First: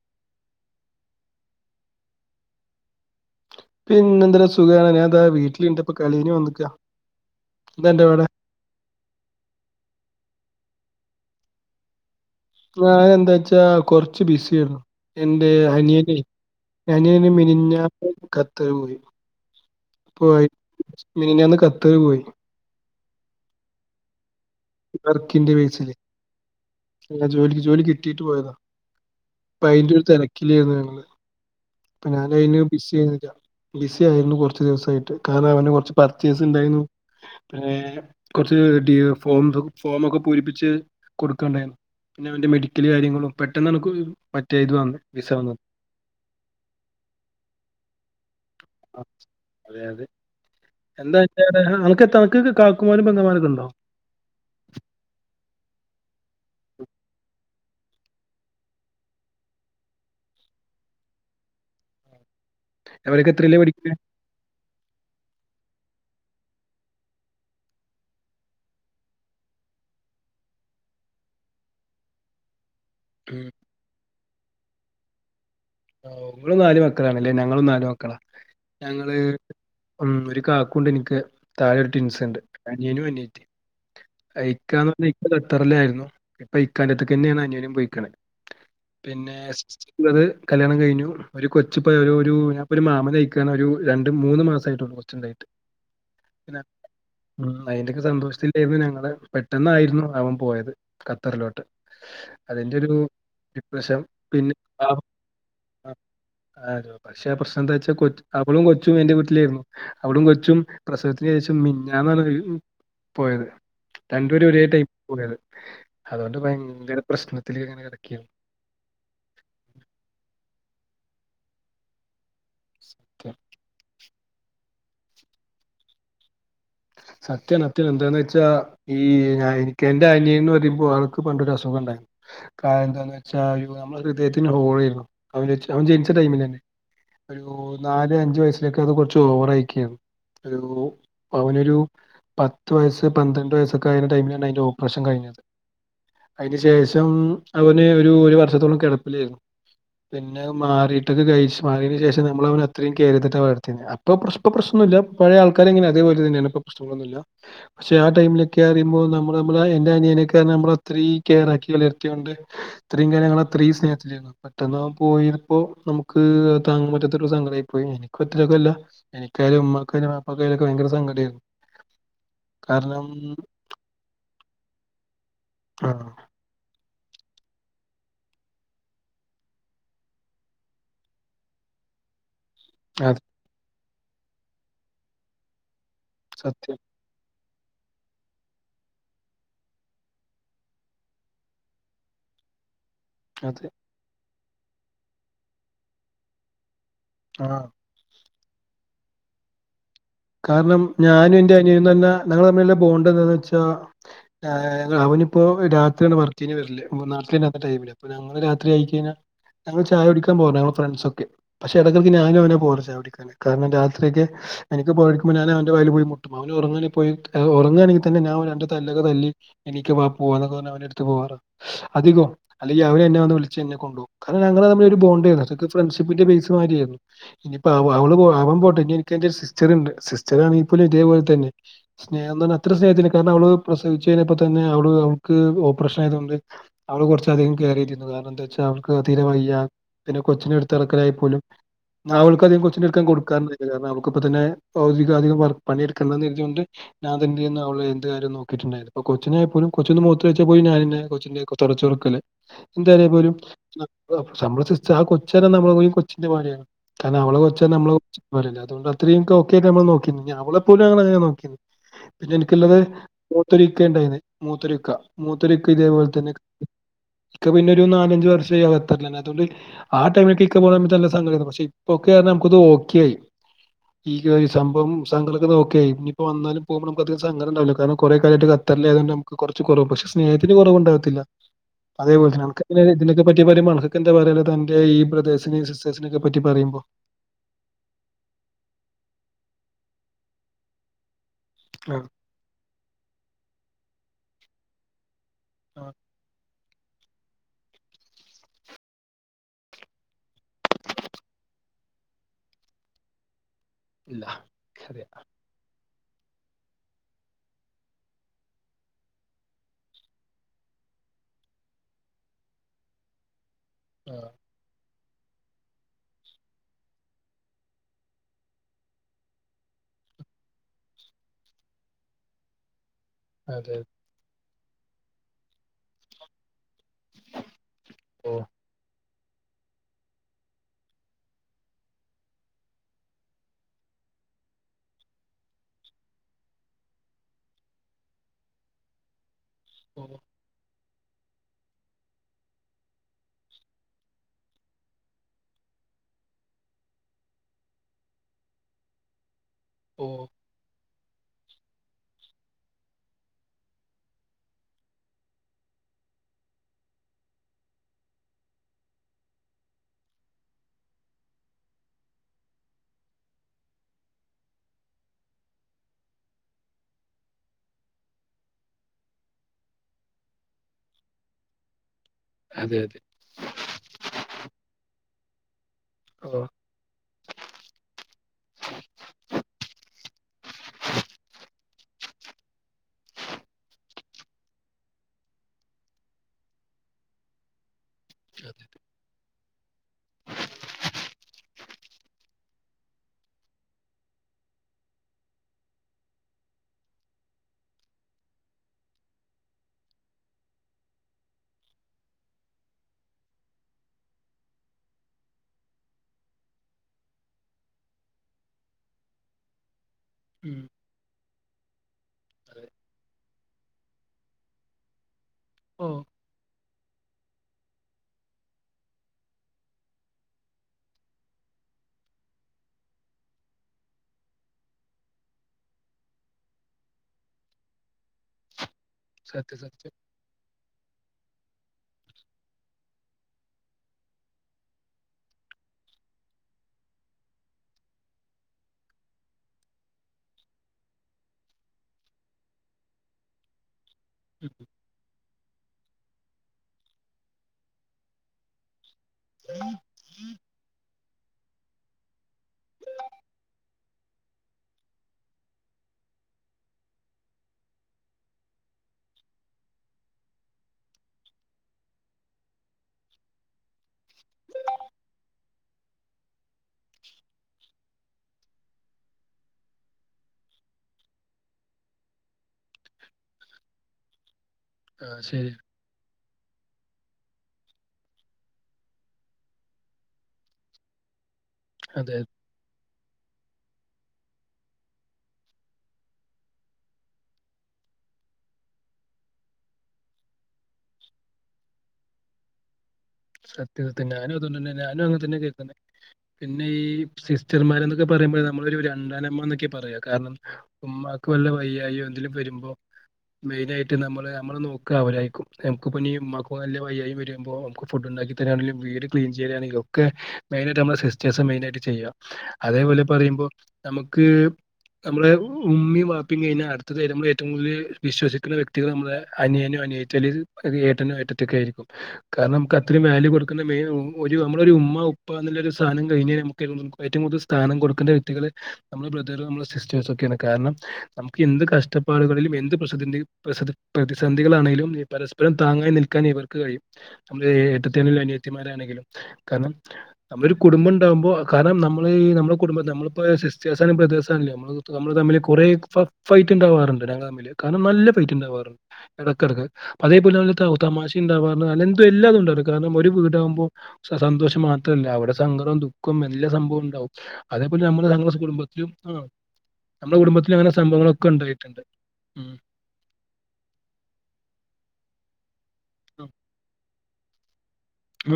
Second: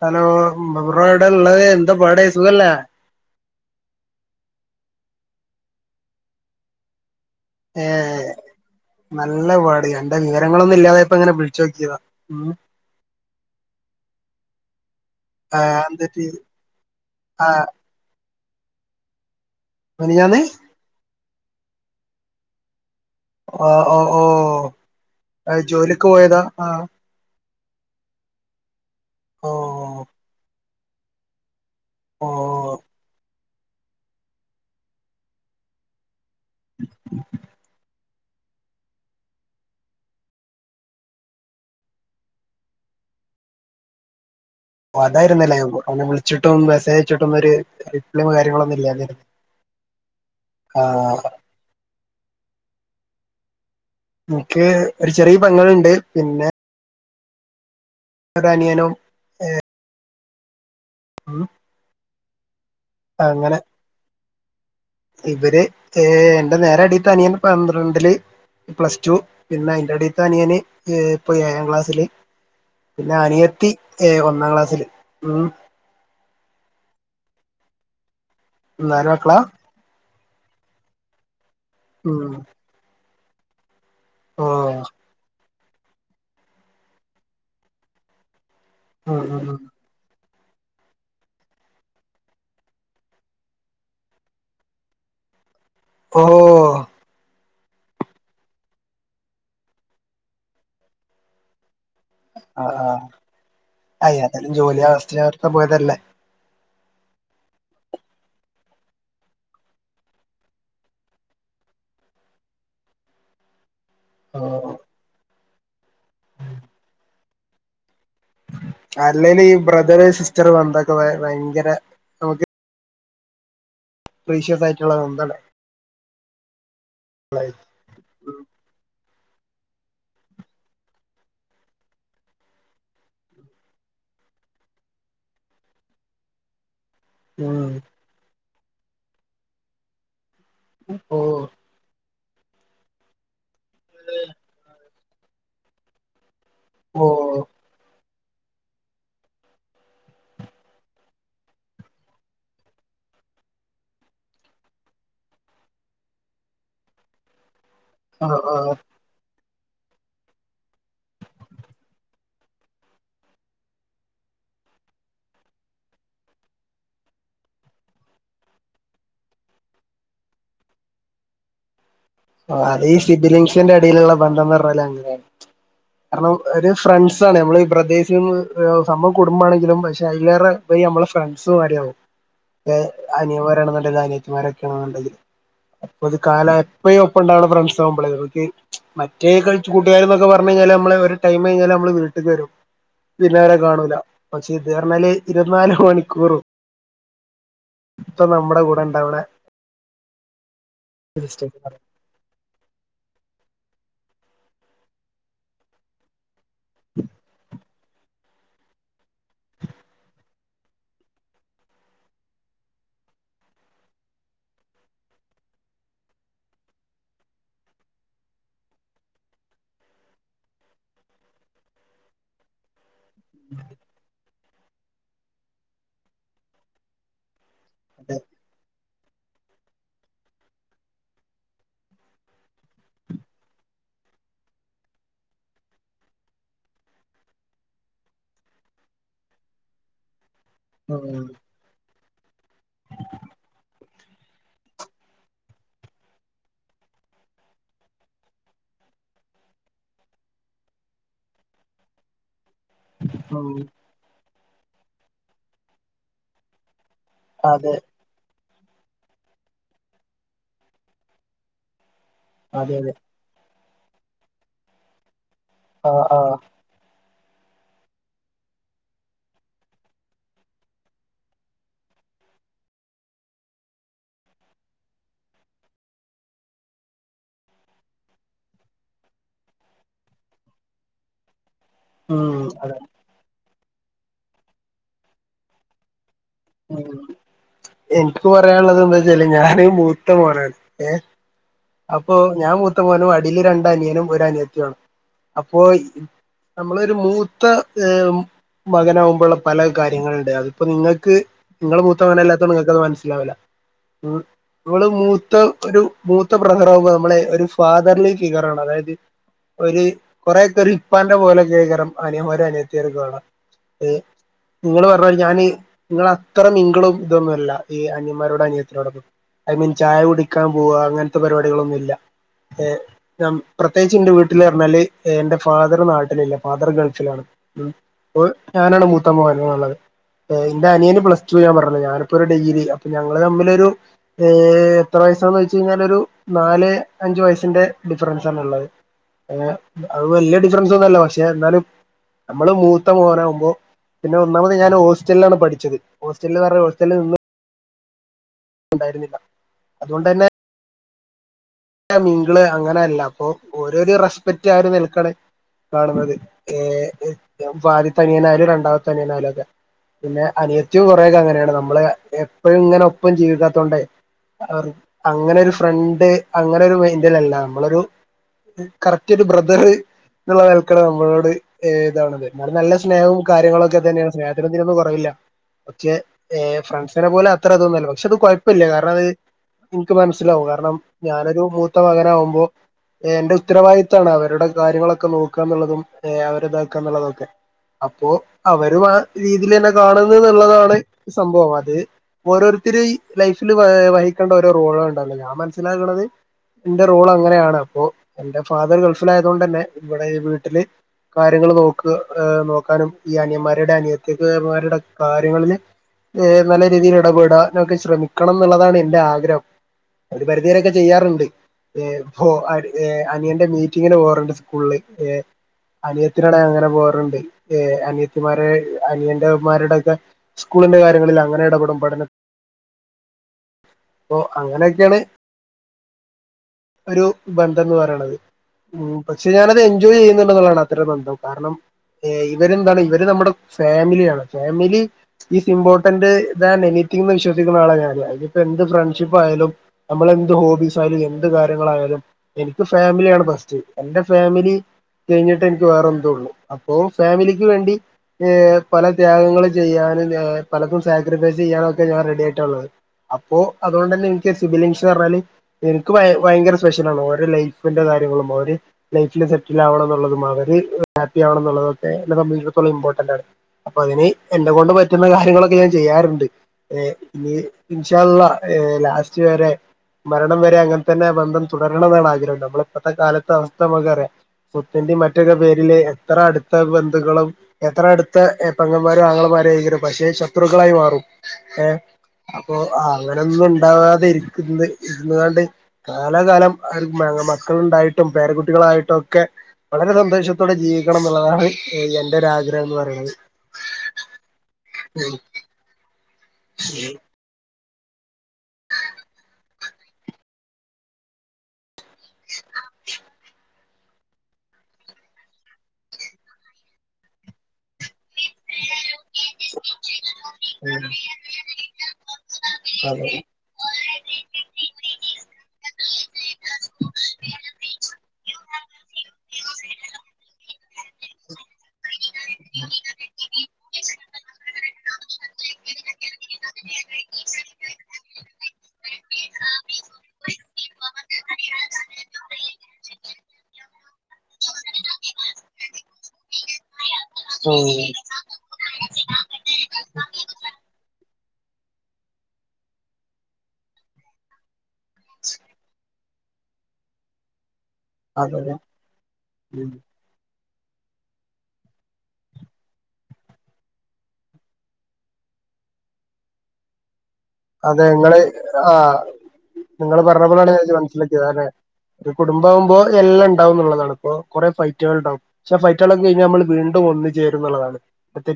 Hello റേടേ ള്ളത് എന്താ പാട് സുഖല്ലേ? പിന്നെന്തര സുഖാണ് ഞ താ വീട്ട്ലിണ്ട്പ്പ കളിയ്ഞ്ഞ് വന്നക്കാ. ഏഹ് നല്ലപാട് അന്റെ വിവരങ്ങളൊന്നും ഇല്ലാതായപ്പം ഇങ്ങനെ വിള്ച്ചോക്കിയതാ ഉം. [unintelligible] എന്താ ച്ചാ കൊർച്ച് ബിസി ആയിരുന്നു. എൻ്റെ ആ അനിയനെ എന്തിട്ട് അനിയന് ആ മിനിഞ്ഞാന്ന് കത്തറ് പോയി. മിനിഞ്ഞാന്ന് പോയി മിനിഞ്ഞാന്ന് കത്തറ് പോയി. ഓഹ് ഓഹ് ഓഹ് അഹ് ജോലിക്ക് പോയതാ? ആഹ് അല്ല ജോലി ജോലി കിട്ടിയിട്ട് പോയതാ ഓ അപ്പ അയിന്റെ ഒരു തെരക്കിലായിരുന്നു ഞങ്ങള്. ഓ ഞാൻ അയിന് ബിസി [unintelligible] ബിസി ആയിരുന്നു കൊർച്ച് ദിവസായിട്ട് കാരണം അവന് കൊർച്ച് പർച്ചേസ് ണ്ടായിരുന്നു പിന്നെ കൊർച്ച് ഡിയേ ഫോം ഫോമക്കെ പൂരിപ്പിച്ച് കൊടുക്കണ്ടായിരുന്നു. പിന്നവൻ്റെ മെഡിക്കല് കാര്യങ്ങള് പെട്ടെന്നമുക്ക് മറ്റേതു ഓ അതായിരുന്നല്ലേ ഓന വിളിച്ചിട്ടും മെസ്സേജ്ച്ചിട്ടൊന്നും ഒരു റിപ്ലൈയും കാര്യങ്ങളൊന്നും ആഹ് ഇല്ലാതെ അതെ, അതെ എന്താ [unintelligible] നക്ക് തണക്ക് കാക്കുമാരും ബംഗമാരൊക്കെ ഉണ്ടോ. എനിക്ക് ഒര് ചെറിയ പങ്ങളുണ്ട് പിന്നെ [inaudible] ഒരനിയനും. ഉം എവരൊക്കെ അങ്ങനെ എത്രല പഠിക്ക? ഇവര് ഏ എന്റെ നേരെ അടിത്തനിയൻ പന്ത്രണ്ടില്. പ്ലസ് ടു പിന്നെ അയിന്റെ അടിത്തെ അനിയന് ഇപ്പോ ഏഴാം ക്ലാസ്സില്. പിന്നെ ഉം അനിയത്തി ഏ ഒന്നാം ക്ലാസില്. ഉം. ആ ഓ ഇങ്ങളും നാല് മക്കളാണല്ലേ ഞങ്ങളും നാലു മക്കളാ. നാല് ഞങ്ങള് മക്കളാ ഉം ഒരു കാക്കുണ്ട് എനിക്ക് താഴെ ഒരു ഉം ടിൻസുണ്ട് അനിയനും അനിയത്തിയും. ഓഹ് അയിക്കാന്ന് പറഞ്ഞ് ഇക്കാ ഖത്തറിലായിരുന്നു ഇപ്പൊ ഇക്കാന്റെത്ത്ക്ക് തന്നെയാണ് അനിയനും പോയിക്ക്ണ. ഉം പിന്നെ ഉം ഉം [unintelligible] കല്യാണം കഴിഞ്ഞു ഒരു കൊച്ചുപ്പോ ഒരു ഞാൻപ്പൊരു മാമന് ആയക്കാണ് ഒരു രണ്ട് മൂന്ന് മാസായിട്ടുള്ളൂ. കൊച്ചുണ്ടായിട്ട്. പിന്നെ ഓഹ് ഉം അയിന്റൊക്കെ സന്തോഷത്തിലായിരുന്നു ഞങ്ങള് പെട്ടെന്നായിരുന്നു അവൻ പോയത് ഖത്തറിലോട്ട്. ആ, അതിന്റെ ആ ഒരു ഡിപ്രഷൻ പിന്നെ അയന്താലും ജോലി ആ ആവശ്യത്തിന് അവടക്ക് പോയതല്ലേ. [unintelligible] പക്ഷെ പ്രശ്നന്താ വെച്ചാ കൊ അവളും കൊച്ചും എന്റെ വീട്ടിലായിരുന്നു. അവളും കൊച്ചും പ്രസവത്തിന് ശേഷം മിഞ്ഞാന്നാണ് പോയത്. രണ്ടുപേരും ഒരേ ഓഹ് ടൈപ്പ [unintelligible] അതുകൊണ്ട് ഭയങ്കര പ്രശ്നത്തില് അങ്ങനെ കിടക്കാണ്. അല്ലേല് ഈ ബ്രദറ് സിസ്റ്ററ് വന്തൊക്കെ ഭയങ്കര നമുക്ക് സ്ക്കെ പ്രീഷ്യസ് ആയിട്ടുള്ള വന്താണ്. സത്യണ്. എന്താന്ന് വെച്ചാ ഈ ഞാ എനിക്ക് എന്റെ അനിയനും ഒര് [unintelligible] പണ്ടൊരു അസുഖം ഉണ്ടായിരുന്നു. കാര്യം എന്താന്ന് വച്ചാ നമ്മുടെ ഹൃദയത്തിന് ഹോൾ ആയിരുന്നു അവ അവൻ ജനിച്ച ടൈമിലന്നെ. ഒരു ഉം നാല് അഞ്ചു വയസിലൊക്കെ അത് കുറച്ച് ഓവറയിക്കേണു ഒരു. അപ്പ ഓഹ് അവനൊരു പത്ത് വയസ്സ്, പന്ത്രണ്ട് വയസ്സൊക്കെ അയേന്റെ ടൈമിലാണ് അയിൻ്റെ ഓപ്പറേഷൻ കഴിഞ്ഞത്. അയിന് ശേഷം ഓഹ് അവന് ഒരു, ഒരു വർഷത്തോളം കിടപ്പിലായിരുന്നു. പിന്നെ മാറിയിട്ടൊക്കെ കഴിച്ച് മാറിയേന് ശേഷം നമ്മൾ അവനെ അത്രയും കെയറെയ്തിട്ട വളർത്തിയത്. അപ്പൊ ഇപ്പൊ പ്രശ്നൊല്ല. പഴയ ആൾക്കാരെങ്ങനെ അതേപോലെ തന്നെയാണ് ഇപ്പം പ്രശനങ്ങളൊന്നുല്ല. പക്ഷേ ആ ആഹ് ആഹ് ടൈമിലൊക്കെറിയുമ്പോ നമ്മൾ നമ്മ നമ്മളെ എൻ്റെ അനിയനൊക്കെ നമ്മളത്രീ കെയറാക്കി വളർത്തിയോണ്ട് ഇത്രയും കാലം ഞങ്ങളഅത്രയും സ്നേഹത്തിലായിരുന്നു. പെട്ടെന്നവ പോയപ്പോ നമുക്ക് താങ്ങാൻ പറ്റാത്ത ഒരു സങ്കടിയി പോയി എനിക്ക് ഒറ്റക്കല്ല. എനിക്കായാലും ഉമ്മാക്കായാലും വാപ്പക്കായാലും ഒക്കെ ഭയങ്കര സങ്കടായിരുന്നു. അതെ ഈ കാരണം ഷിബിലിഗ്ഷന്‍റെ ഇടിയിലുള്ള ബന്ധം പറഞ്ഞാൽ അങ്ങനെല്ലേ. ആഹ് കാരണം ഒരു ഫ്രണ്ട്സാണ് നമ്മള് ഈ ബ്രദേഴ്സ്ന്ന് സംഭവം കുടുംബാണെങ്കിലും പക്ഷെ അയിലേറെ ഇപ്പൊ ഈ അമ്മള ഫ്രണ്ട്സ് മാരിയാവും ഏഹ് അതെ. ഇനി ഞാൻ പറയാണെന്നുണ്ടങ്കി അനിയത്തിമാരൊക്കെയാണ് വേണ്ടത് ഒരു കാലാ സത്യം ഒപ്പണ്ടാവണ ഫ്രണ്ട്സ് ആവുമ്പളെ ഓല്ക്ക്. മറ്റേ കളിച്ച് കൂട്ടുകാര് എന്നൊക്കെ പറഞ്ഞ് കഴിഞ്ഞാല് നമ്മളെ ഒരു ടൈം കഴിഞ്ഞാൽ നമ്മളെ വീട്ട്ക്ക് വരും. പിന്നെവരെ അതെ കാണൂല. പക്ഷേ ഇത് പറഞ്ഞാല് ഇരുന്നാല് മണിക്കൂറും. ആഹ് ഇപ്പ നമ്മുടെ കൂടെ ഇണ്ടവണെ കാരണം ഞാനും എൻ്റെ അനിയും എന്ന് പറഞ്ഞാ ഞങ്ങള് തമ്മിലുള്ള ബോണ്ട് എന്താന്ന് വെച്ചാ ആ അവനിപ്പോ രാത്രിയാണ് വർക്കിന് വരല് നാട്ടിൽ ഇല്ലാത്ത ടൈമില് അപ്പൊ ഞങ്ങള് രാത്രി അയിക്കഴ്ഞ്ഞ ഞങ്ങള് ചായ കുടിക്കാൻ പോന്നത ഞങ്ങളെ ഫ്രണ്ട്സൊക്കെ പക്ഷെ ഇടക്കടക്ക് ഞാനും അവന് പോവല് ചായ കുടി കാരണം രാത്രിക്ക് എനിക്ക് പേടിക്കുമ്പോ ഞാൻ അവന്റെ വാതിൽ പോയി മുട്ടും അവന് ഉറങ്ങാണെങ്കി പോയി ഉറങ്ങണെങ്കി തന്നെ ഞാൻ രണ്ട് തല്ലൊക്കെ തല്ലി എണീക്ക് വാ പോവാന്നൊക്കെ പറഞ്ഞ് അവന്റെ അടുത്ത് പോവാറ് അധികും അല്ലെങ്കിൽ അവൻ എന്നെ വന്ന് വിളിച്ച് എന്നെ കൊണ്ട്പോകും കാരണം ഞങ്ങൾ തമ്മില് ഒരു ബോണ്ടായിരുന്നു ഫ്രണ്ട്ഷിപ്പിന്റെ ബേസ് മാതിരി ആയിരുന്നു ഇനിപ്പം അവള് അതെ അവൻ പോട്ടെ ഇനി എനിക്ക് എന്റെ സി സിസ്റ്ററണ്ട് സിസ്റ്ററാണെങ്കി പോലും ഇതേപോലെ തന്നെ സ്നേഹംന്ന് പറഞ്ഞ അത്ര സ്നേഹത്തില് കാരണം അവള് പ്രസവിച്ച് കഴിഞ്ഞപ്പോ തന്നെ അവള് അവൾക്ക് ഓപ്പറേഷൻ ആയത്കൊണ്ട് അവള് കൊറച്ച അധികം കെയറൈതിരുന്നതാ കാരണം എന്താ ച്ചാൽ അവക്ക് തീരെ വയ്യ പിന്നെ കൊച്ചിനെ എടു തറക്കലായി ഉം പോലും അവൾക്ക് അധികം കൊച്ചിനെടുക്കാൻ കൊടുക്കാറില്ല കാരണം അവൾക്ക്. ഇപ്പ തന്നെപൗതികധികം വർക്ക് പണിയെടുക്കണംന്നെരിതൊണ്ട്. ഞൻ തന്നെയായിരുന്നുഅവളെ എന്ത് കാര്യോം നോക്കിട്ടുണ്ടായിരുന്ന് ഇപ്പൊ കൊച്ചിനെ ആയി പോലും കൊച്ചന്ന് മൂത്രയിച്ച പോയി ഞാനന്നെ കൊച്ചിന്റെ ക്കെ തൊടചൊടുക്കല്. എന്ത പോലും ഉം നമ്മ സസ് ആ കൊച്ചല്ലാം നമ്മള കൊച്ചിന്റെ മാരിയാണ്. കാരണം അവളെ കൊച്ചാ അതെ നമ്മള കൊച്ചിനെ പോലെയല്ലേ അതോണ്ട് അത്രേം ഒക്കെ ആട്ട് നമ്മ നോക്കിന്ന് അവളെ പോലും നോക്കിന്ന്. പിന്നെ അതെ എനിക്കുള്ളത് അതെ മൂത്തൊരിക്ക ഇണ്ടായിന്ന് മൂത്തൊരിക്ക. മൂത്തൊരിക്കെ ആഹ് ഇതേപോലെ തന്നെ ആഹ് ഇക്ക പിന്നെ ഒരു നാലഞ്ചു വർഷ ആയി അകത്തന്നെ. അതുകൊണ്ട്. ആഹ് ടൈമില്ക്ക് ഇക്ക പോവാന്നേച്ച നല്ലെ സങ്കടരുന്നു ഇപ്പൊക്ക നമുക്കത് ഓകെ ആയി. ഈ സംഭം സങ്കങ്ങളൊക്കെ ഓക്കെയായി ഇനിയിപ്പൊ വന്നാലും പോവുമ്പോ നമുക്ക് അധികം സങ്കടം ഇണ്ടാവൂല കാരണം കൊറെ കാലായിട്ട് കത്തറിലായതോണ്ട്. കൊറച്ച് കൊറവ് പക്ഷെ സ്നേഹത്തിന് കുറവുണ്ടാവത്തില്ല. [inaudible] അതേപോലെത്തന്നെ അതെ അവൾക്ക് പറ്റി പറയുമ്പോ അനക്കൊക്കെ എന്താ പറയാള്ളത് തന്റെ ഈ ബ്രദേഴ്സിനിം സിസ്റ്റഴ് സിനെ ക്കെ പറ്റി പറയുമ്പോ. ഉം എനിക്ക് പറയാനുള്ളത് എന്താച്ചല് ഞാന് മൂത്ത മോനാണ്. ആഹ് അപ്പോ ഞാൻ മൂത്തമോനും അടിയില് രണ്ടനിയനും ഒരനിയത്തിയുംആണ് അപ്പോ. ആഹ് നമ്മളൊരു മൂത്ത മകനാകുമ്പള്ള പല കാര്യങ്ങളുണ്ട് അതിപ്പോ ഇങ്ങക്ക്. ഇങ്ങള് മൂത്ത മകനെല്ലാത്ത തൊണ്ട് നിങ്ങൾക്ക്ത് മനസ്സിലാവില്ല ഇല്ല നിങ്ങള് അതെ മൂത്ത ഒരു മൂത്ത ബ്രദറാവുമ്പോ നമ്മളെ ഒരു ഫാദറിന് ഫിഗറാണ് അതായത്. ഒരു കൊറെക്കെരു ഇപ്പാന്റെ പോലെക്കൈകാരം അനിയൻ മാരും അനിയതേളും വ ആഹ് ഇങ്ങള് പറഞ്ഞരി ഞാന് ഇങ്ങള. ഇത്രരം നിങ്കളും ഇതൊന്നുഅല്ല ഈ അനിയന്മാരോടും അനിയത്തിനോടൊക്കെ. ഐ മീൻ ചായ കുടിക്കാൻ പോവാ അങ്ങനത്തെ പരിപാടികളൊന്നു ഇല്ല ഏഹ്. ഞാമ് അതെ പ്രത്യേകിച്ച് ഇന്റെ വീട്ടില് അറഞ്ഞാല് എന്റെ ഫാദറ് നാട്ടിലില്ല. ഫാദർ ഗൾഫിലാണ് ഉം ഓ ഞാനാണ് മൂത്ത മോന് എന്നുള്ളത് ഇന്റെ അനിയന് പ്ലസ് ടു ഞാൻ പറഞ്ഞിലെ ഞാനിപ്പോ ഒരു ഡിഗ്രി അപ്പ ഞങ്ങള് തമ്മിലൊരു. ഏഹ് എത്ര വയസാന്ന് വെച്ച കഴിഞ്ഞാലൊരു നാല് അഞ്ചു വയസ്സിന്റെ ഡിഫറൻസ് ആണ് ഉള്ളത്. ഏഹ് ഓ അത് വല്യ ഡിഫറൻസൊന്നും അല്ല പക്ഷെ എന്നാലും. നമ്മള് മൂത്ത മോനാവുമ്പോ പിന്നെ ഒന്നാമത് ഞാൻ ഹോസ്റ്റലിലാണ് പഠിച്ചത്. ഹോസ്റ്റലില് പറ ഹോറ്റലിൽ നിന്ന് ഉണ്ടായിരുന്നില്ല ഓ അതുകൊണ്ട് തന്നെ. മിംഗിള് അങ്ങനെയല്ല അപ്പൊ ഓരോ ഒരു റെസ്പെക്റ്റ് ആ ഒര് നിൽക്കണ. കാണുന്നത് ഏഹ് ആദ്യത്തനിയേനായാലും രണ്ടാമത്തെനിയേനായാലും ഒക്കെ പിന്നെ അനിയത്തിയും കുറെേയൊക്കെ അങ്ങനെയാണ് നമ്മള് എപ്പഴും ഇങ്ങനെ ഒപ്പം ജീവിക്കാതോണ്ടേ. അവർ അങ്ങനൊരു ഫ്രണ്ട് അങ്ങനെ ഒരു മൈന്ഡലല്ല അമ്മളൊരു. കറക് ടൊരു ബ്രദറ് ന്ന്ള്ള നൽ ക്കാണ് നമ്മളോട് ഇതാവ്ണത്. ഇന്നാലും നല്ല അതെ അതെ സ്നേഹവും കാര്യങ്ങളൊക്കെ തന്നെണ് സ്നേഹത്തിനൊന്നും കൊറവില്ല. പക്ഷേ ഓ ഫ്രണ്ട്സിനെ പോല അത്രതൊന്നൊല്ല പക്ഷെ അത് കൊയപ്പില്ല കാരണം അത് ഇനിക്ക് മനസ്സിലാവും കാരണം. ഞാനൊരു മൂത്ത മകനാവുമ്പോ എന്റെ ഉത്തരവാദിത്താണ് അവരുടെ കാര്യങ്ങളൊക്കെ നോക്കന്നുള്ളതും അവരെതാക്കന്നുള്ളതൊക്കെ അപ്പോ അവരും ആ രീതിലെന്നെ കാണുന്നന്നുള്ളതാണ് സംഭവം അത് ഓരോരുത്തര് ലൈഫില് വഹിക്കണ്ട ഓരോ റോള്ണ്ടല്ലോ ഞാൻ മനസ്സിലാക്കണത്. ഇന്റെ റോൾ അങ്ങനെയാണ് അപ്പോ എന്റെ ഫാദർ ഗൾഫിലാ യതോണ്ടന്നെ ഇവിടെ വീട്ടില് കാര്യങ്ങള് നോക്ക നോക്കാനും ഈ അനയന്മാരുടെ അനിയത്തിമാരുടെ കാര്യങ്ങളില് ഏഹ് നല്ല രീതിൽ ഇടപെടാനൊക്കെ ശ്രമിക്കണം ന്ന്ള്ളതാണ് എന്റെ ആഗ്രഹം ഒരു ഉം പരിതിവരൊക്കെ ചെയ്യാറുണ്ട് പ്പൊ അതെ അനിയന്റെ മീറ്റിങ്ങിന് പോവാറുണ്ട് സ്കൂളില് ഓ അനിയത്തിനട അങ്ങനെ പോവാറുണ്ട് ഏ അനിയത്തിമാരെ അനിയന്റെമാരുടൊക്കെ സ്കൂളിന്റെ കാര്യങ്ങളിൽ അങ്ങനെ എടപെടും പഠന അപ്പൊ അങ്ങനൊക്കെണ് ഒരു ബന്ധം എന്ന് പറയണത് ഉ പക്ഷെ സത്യം ഞാനത് സത്യം എൻജോയ് ചെയ്യുന്നുണ്ട എന്നുള്ളതാണ് ഇത്ര ബന്ധം കാരണം ഇവരെന്താണ് ഇവര് നമ്മുടെ ഫാമിലിയാണ് ഫാമിലി ഈസ് ഇമ്പോർട്ടന്റ് ദാൻ എനിത്തിങ്ന്ന് വിശ്വസിക്ക ആളാണ് ഞാന് അതി നിപ്പൊ എന്ത് ഫ്രണ്ട്ഷിപ്പ്ആയാലും നമ്മള്എന്ത് ഹോബീസ് ആയാലും എന്ത് കാര്യങ്ങളായാലും എനിക്ക് ഫാമിലിയാണ് ഫസ്റ്റ് എന്റെ ഉം ഫാമിലി കഴിഞ്ഞിട്ടേ എനിക്ക് വേറെ എന്തും ഉള്ളു അപ്പൊ ഫാമിലിക്ക് വേണ്ടി ഏ പല ത്യാഗങ്ങൾ ചെയ്യാനും പലർക്കും സാക്രിഫൈസ് ചെയ്യാനൊക്കെ ഞാൻ റെഡി ആയിട്ടുള്ളത് അപ്പോ അതുകൊണ്ട് തന്നെ എനിക്ക് ശുബിലൻഷ പറഞ്ഞാല് എനിക്ക് ഭ ഭയങ്കര സ്പെഷ്യൽ ആണ് ഓരോ ലൈഫിന്റെ കാര്യങ്ങളും ഓര് ലൈഫില് സെറ്റിൽ ആവണം എന്നുള്ളതും അവര് ഹാപ്പി ആവണം എന്നുള്ളതൊക്കെ എ ന്നെ സംബന്ധിച്ചിടത്തോളം ഇമ്പോർട്ടന്റ് ആണ് അപ്പൊ അതിന് എന്നെ കൊണ്ട് പറ്റുന്ന കാര്യങ്ങളൊക്കെ ഞാൻ ചെയ്യാറുണ്ട് ഏ ഇനി ഇൻഷ അള്ളാലാസ്റ്റ് വരെ മരണം വരെ അങ്ങനെ തന്നെ ആ ബന്ധം തുടരണം എന്നാണ് ആഗ്രഹം നമ്മള ഇപ്പോഴത്തെ കാലത്തെ അവസ്ഥ നമ്മക്ക റിയാം സ്വത്തിന്റെ ആഹ് മറ്റൊക്കെ ശരി പേരില് എത്ര അടുത്ത ബന്ധുക്കളും എത്ര അടുത്ത പെങ്ങന്മാരോ ആങ്ങളമാരോ ആണെങ്കിലും പക്ഷേ ശത്രുക്കളായി മാറും ഏ അതെ അപ്പൊ അങ്ങനെയൊന്നും ഉണ്ടാവാതിരിക്കുന്നത് ഇരുന്നുകാണ്ട് കാലാകാലം മക്കളുണ്ടായിട്ടും പേരകുട്ടികളായിട്ടും ഒക്കെ വളരെ സന്തോഷത്തോടെ ജീവിക്കണം എന്നുള്ളതാണ് എന്റെ ഒരുരാഗ്രഹം എന്ന് പറയണത് സത്യം സത്യം ഞാനും അതൊ തന്നെ ഞാനും അങ്ങനെ തന്നെ കേക്കുന്നത് പിന്നെ ഈ സിസ്റ്റർമാര എന്നൊക്കെ പറയുമ്പോഴ നമ്മളൊരു രണ്ടാനമ്മ എന്നൊക്കെ പറയാം കാരണം ഉമ്മാക്ക് വല്ല വയ്യായി എന്തിലും വരുമ്പോ മെയിന ആയിട്ട് നമ്മള് നമ്മള് നോക്കുക അവരായിരിക്കും നമക്ക്പ്പ ഉമ്മമാക്ക് നല്ല വയ്യായിം വരുമ്പോൾ ന ഫുഡ്ണ്ടാക്കി തരായാണങ്കിലും വീട് ക്ലീൻ ചെയ്യാനണെങ്കിലും ഒക്കെ മെയിനായിട്ട് നമ്മള സിസ്റ്റേഴ്സ് മെയിൻ ആയിട്ട് ചെയ്യുക അതേപോലെ ഉം പറയുമ്പോ നമുക്ക് നമ്മള് ഉമ്മി വാപ്പി കഴിഞ്ഞാ അടുത്തതായി നമ്മൾ ഏറ്റവും കൂടുതൽ വിശ്വസിക്കുന്ന വ്യക്തികൾ നമ്മള് അനിയനോ അന റ്റല് ഏട്ടനും ഏട്ടത്തി ഒക്കെ ആയിരിക്കും കാരണം നമുക്ക് അത്രയും വാല്യൂ കൊടുക്ക ക്കണ മെയിൻ ഒരു നമ്മള ഒരു ഉമ്മ ഉപ്പ എന്നുള്ളൊരു സ്ഥാനം കഴിഞ്ഞൽ നമുക്ക് ഏറ്റവും കൂടുൽ സ്ഥാനം കൊടുക്കേണ്ട വ്യക്തികള് നമ്മുടെ ബ്രദറും നമ്മുടെ സിസ്റ്റേഴ്സ് ഒക്കെയാണ് കാരണം നമുക്ക് എന്ത് കഷ്ടപ്പാടുകളിലും എന്ത് പ്രതിസ പ്രതിസന്ധികളാണെങ്കിലും പരസ്പരം താങ്ങായി നിൽക്കാൻ ഇവർക്ക് കഴിയും നമ്മുടെ ഏട്ടത്തി ആണെങ്കിലുംഅനിയത്തിമാരാണെങ്കിലും കാരണം നമ്മളൊ കുടുംബംഉണ്ടാവുമ്പോ കാരണം നമ്മള് നമ്മ കുടുംബം നമ്മപ്പോ സിറ്റേഴ്സാണെങ്കിലും ബ്രദേഴ്സ് ആണെങ്കിലുംനമ്മള് നമ്മള് തമ്മില് കുറെ ഫൈറ്റ് ഉണ്ടാവാറുണ്ട് ഞങ്ങ തമ്മില് കാരണം നല്ല അതെതെ പൈറ്റുണ്ടാവാറുണ്ട് ഇടക്കിടക്ക് ഉം അതേ പോലെ തമാശ ഉണ്ടാവാറുണ്ട് അ എന്തുംല്ലാതും ഉണ്ടായിരുന്നു സണം ഒരു വീടാകുമ്പോ സന്തോഷം മാത്രമല്ല അവിടെ സങ്കടവും ദുഃഖവും എല്ലാ സംഭവം ഉണ്ടകും അതേപോലെ നമ്മുടെങ്ങളുടെ കുടുംബത്തിലും ആഹ് നിങ്ങള്ൾ പറഞ്ഞ പോലാണ് ഞാൻ മനസ്സിലാക്കിയത് അ ഒരു കുടുംബം ഉം. ആവുമ്പോ എല്ലാം ഉണ്ടാവ എന്നുള്ളതാണ് അപ്പൊ കുറെ ഫൈറ്റുകൾ ഉണ്ടാവും പക്ഷേ ഫൈറ്റുകളൊക്കെ കഴിഞ്ഞാൽ ഉം. നമ്മൾ വീണ്ടും ഒന്നു ചേരുന്നള്ളതാണ്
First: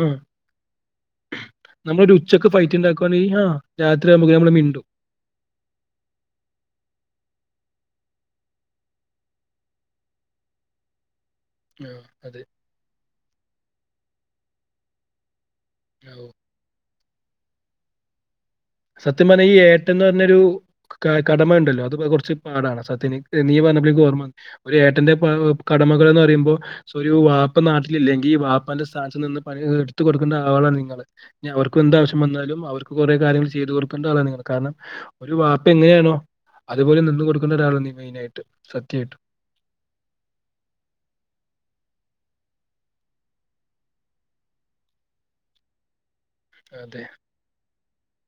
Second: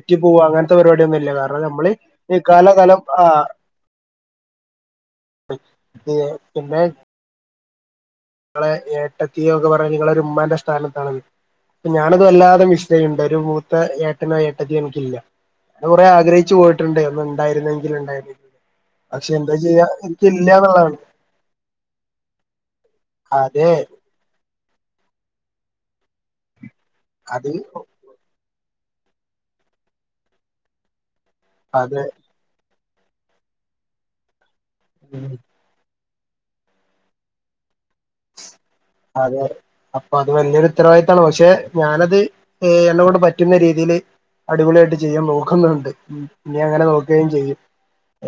ആ പോവ അങ്ങനത്തെ പരിപാടിയൊന്നുംമില്ല കാരണം നമ്മള് നമ്മളൊരു ഈ ഉച്ചക്ക് ഫൈറ്റ് കാലകാലം ഉണ്ടാക്കുവാണെങ്കിൽ ആഹ് ആ രാത്രി ആവു മ്പ നമ്മൾ മിണ്ടും [unintelligible] പിന്നെ ഇങ്ങളെ ഏട്ടത്തിയൊക്കെ പറഞ്ഞു നിങ്ങള് ഒരുമ്മാന്റെ സ്ഥാനത്താണെന്ന്, ആ പ്പഞാനത് അതെ വല്ലാതെ [unintelligible] ഇണ്ട് ഒരു മൂത്ത ഏട്ടനോ ഏട്ടത്തിയോ എനിക്കില്ല അത് കൊറെ ആ ആഗ്രഹിച്ചു പോയി ട്ടുണ്ട് ഒന്നുണ്ടായിരുന്നെങ്കിൽ ഉണ്ടായിരുന്നെ [unintelligible] സത്യം പറഞ്ഞാ ഈ ഏട്ടൻന്ന് പറഞ്ഞൊരു എന്നുള്ളതാണ് കാ കടമ ഇണ്ടല്ലോ, അത് കൊറച്ച് പാടാണ് സത്യന് നീ അതെ പറഞ്ഞപ്പഴാ ഇൻക്ക് ഓർമ വന്ന് ഒരു ഏട്ടന്റെ കടമകൾന്ന് പറയുമ്പോ ഒരു അത് വാപ്പ നാട്ടിലില്ലെങ്കി ഈ വാ പ്പാന്റെ സ്ഥാനത്ത് നിന്ന് പലേ ഇതും എടുത്ത് കൊടുക്കണ്ട ആളാണ് നിങ്ങള്, ഇനി അവർക്കും അതെ എന്താവശ്യം വന്നാലും അവർക്ക് കൊറേ കാര്യങ്ങള് ചെയ്ത് കൊടുക്കണ്ട ആളാ നിങ്ങള്, കാരണം ഒരു വാപ്പ എങ്ങനെയാണോ അതുപോലെ നിന്ന് കൊടുക്കുന്ന ഒരാളാ നീ മെയിനായിട്ട് സത്യായിട്ട് അതെ, അപ്പൊ അത് വല്യയൊരു ഉത്തരവാദിത്താണ് പക്ഷെ ഞാനത് ഏഹ് എന്നോട് പറ്റുന്ന രീതീല് അടിപൊളിയായിട്ട് ചെയ്യാൻ നോക്ക്‌ന്നുണ്ട് ഉം ഇനി അങ്ങനെ അതെ. നോക്കേം ചെയ്യും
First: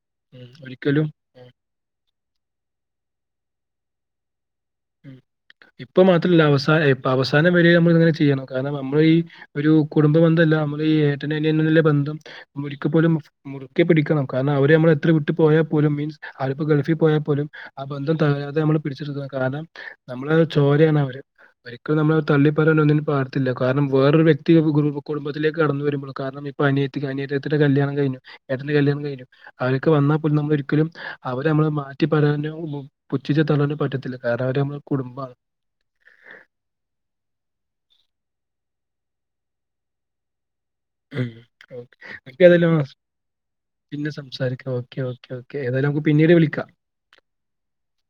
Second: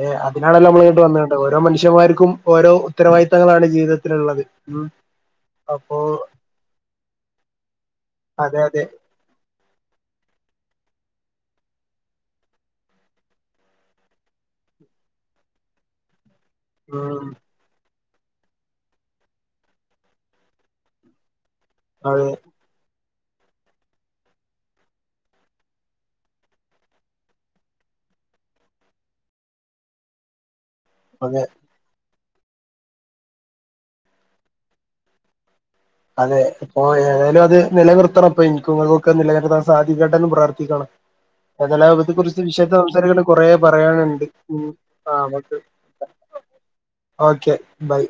ഏഹ് ഉം. അതിനാണല്ലോ ഇമ്മള് ഇങ്ങോട്ട് ഒരിക്കലും വന്ന് [unintelligible] ഓരോ മനുഷ്യമാർക്കും ഓരോ ഉത്തരവാദിത്തങ്ങളാണ് ജീവിതത്തിലിള്ളത്. ഉം ഇപ്പൊ മാത്രല്ല അവസാന ഇപ്പ അവസാനം വരെയും അമ്മള് ഇത് ഇങ്ങനെ ചെയ്യണം, അതെ കാരണം അതെ അമ്മള് ഈ ഒരു കുടുംബ ബന്ധല്ല അമ്മള് ഈ ഏട്ടന് അനിയനുള്ള ബന്ധം ഒരിക്ക പോലും മുറുക്കെ പിടിക്കണം, കാരണം അവര് അമ്മളെ എത്ര വിട്ടു പോയാ പോലും മീൻസ് ആള്പ്പോ ഗൾഫി പോയാ ഉം പോലും ആഹ് ബന്ധം തകരാതെ നമ്മള് പിടിച്ചിർത്തണം കാരണം നമ്മള് ചോരയാണ് അവര്, ഒരിക്കലും നമ്മളവരെ അതെ തള്ളി പറയാനൊന്നിനും പാടത്തില്ല, കാരണം വേറൊരു വ്യക്തി വു കു റു കുടുംബത്തിലേക്ക് കടന്നു വരുമ്പള് കാരണം ഇപ്പൊ അനി ത്തി അനിയത്തീടെ കല്യാണം കഴിഞ്ഞു, ഏട്ടന്റെ കല്യാണം കഴിഞ്ഞു, അവരൊക്കെ വന്നാപ്പോലും നമ്മള് ഒരിക്കലും അതെ അവരെ അമ്മള് മാറ്റി പറയാനോ [unintelligible] പുച്ചിച്ച് തള്ളാനോ പറ്റത്തില്ല, കാരണം അവര് അമ്മള് കുടുംബാണ്. അതെ ഇപ്പൊ ഏഹ് ഏതായാലും അത് നിലനിർത്തണം അപ്പൊ എൻക്കും അതൊക്കെ നിലനിർത്താൻ സാധിക്കട്ടെന്ന് പ്രാർത്ഥിക്കണം ഉം. അത് ഓക്കെ. നമുക്ക് ലാഭത്തെക്കുറിച്ച് ഏതായാലും വിശദാ സംസാരിക്കണ്ട കൊറെ പിന്നെ പറയാനിണ്ട് ഉം സംസാരിക്കാം ഓക്കെ ഓക്കെ ആഹ് [unintelligible] ഓക്കെ ഏതായാലും നമുക്ക് പിന്നീട് വിളിക്കാ ഓക്കെ ബൈ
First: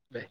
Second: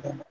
[inaudible] ബൈ